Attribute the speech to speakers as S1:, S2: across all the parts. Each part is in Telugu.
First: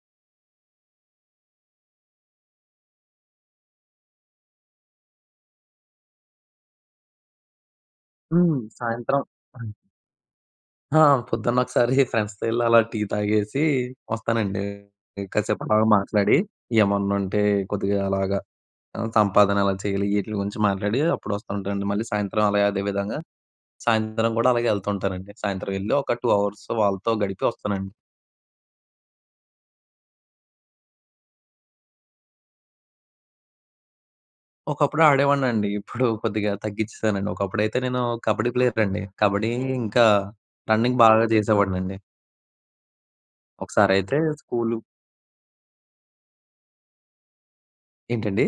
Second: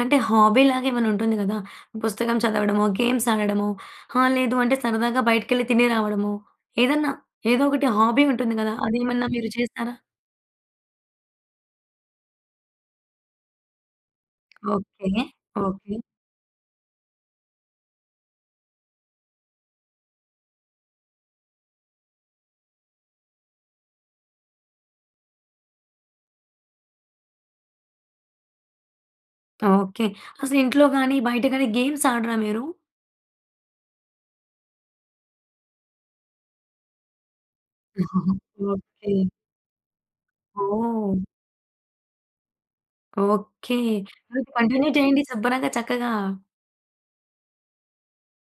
S1: అంటే హాబీ లాగా మరుంటుంది గదా! పుస్తకం చదవడము, గేమ్స్ ఆడడము, ఆ! లేదు అంటే సరదాగా బయటికెళ్లి తిని రావడము, ఏదన్నా ఏదో ఒకటి హాబీ ఉంటుంది
S2: హ్మ్.
S1: గదా!
S2: సాయంత్రం
S1: అదేమన్నా మీరు
S2: పని.
S1: చేస్తారా?
S2: ఆ! పొద్దున్న ఒకసారి ఫ్రెండ్స్‌తో ఎళ్లి అలా టీ తాగేసి వస్తానండి.
S1: ఓకె.
S2: ఇంకా కాసేపు అలాగా
S1: ఓకె.
S2: మాట్లాడి ఏమన్నుంటే కొద్దిగా అలాగా ఆ! సంపాదన ఎలా చేయాలి? ఈటిల గురించి మాట్లాడి అప్పుడు వస్తా ఉంటానండి. మళ్ళీ సాయంత్రం అలాగే అదే విధంగా సాయంత్రం గూడా అలాగే ఎళ్తూ ఉంటానండి. సాయంత్రం వెళ్లి ఒక 2 హవర్స్ వాళ్ళతో గడిపి వస్తానండి.
S1: ఓకె. అసలు ఇంట్లో గానీ, బయట గానీ, గేమ్స్ ఆడరా మీరు?
S2: ఒకప్పుడు ఆడేవాడినండి. ఇప్పుడు కొద్దిగా తగ్గిచ్చేశానండి. ఒకప్పుడైతే నేను కబడ్డీ ప్లేయర్‌నండి.
S1: ఓకె.
S2: కబడ్డీ ఇంకా, రన్నింగ్
S1: ఓహ్!
S2: బాగా జేసేవాడినండి.
S1: ఓకె.
S2: ఒకసారయితే
S1: అలాగే
S2: స్కూలు
S1: కంటిన్యూ జేయండి శుభ్రంగా. చక్కగా.
S2: ఏంటండి?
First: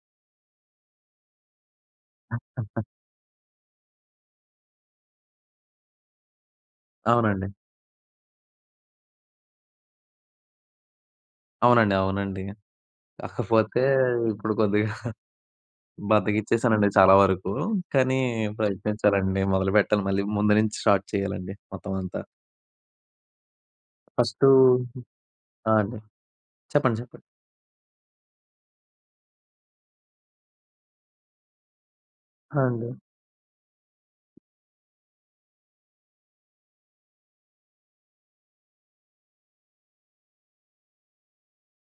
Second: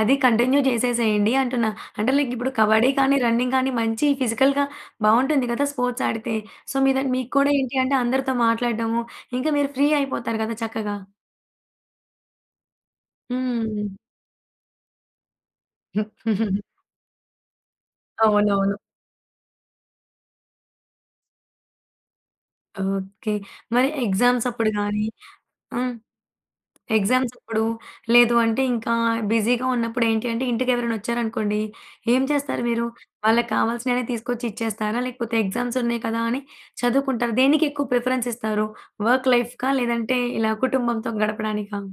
S1: అది కంటిన్యూ జేసేసేయండి అంటున్న. అంటే లైక్ ఇప్పుడు కబడ్డీ గానీ, రన్నింగ్ గానీ, మంచి ఫిజికల్‌గా బావుంటుంది గదా! స్పోర్ట్స్ ఆడితే. సో మీదని మీకు
S2: అవునండి.
S1: కూడా ఏంటి అంటే అందరితో మాట్లాడడము ఇంకా మీరు ఫ్రీ అయిపోతారు గదా! చక్కగా.
S2: అవునండి. అవునండి. కాపోతే
S1: హ్మ్.
S2: ఇప్పుడు కొద్దిగా బద్ధగిచ్చేశానండి చాలా వరకు. కానీ
S1: అవునవును.
S2: ప్రయత్నించాలండి, మొదలుపెట్టాలి మళ్ళీ, ముందు నుంచి స్టార్ట్ చేయాలండి మొత్తం అంతా.
S1: ఓకె. మరి ఎగ్జామ్స్
S2: ఫస్టూ
S1: అప్పుడు గానీ,
S2: ఆ!
S1: హ్మ్.
S2: అండి. చెప్పండి. చెప్పండి.
S1: ఎగ్జామ్స్ అప్పుడు. లేదు అంటే ఇంకా బిజీగా ఉన్నప్పుడేంటంటే ఇంటికి ఎవరైనా వచ్చారు అనుకోండి, ఏం
S2: ఆ!
S1: చేస్తారు మీరు?
S2: అండి.
S1: వాళ్ళకి కావాల్సినవి తీసుకొచ్చి ఇచ్చేస్తారా? లేకపోతే, ఎగ్జామ్స్ ఉన్నాయి కదా! అని చదువుకుంటారా? దేనికి ఎక్కువ ప్రిఫరెన్స్ ఇస్తారు. వర్క్ లైఫ్‌కా? లేదంటే ఇలా కుటుంబంతో గడపడానికా?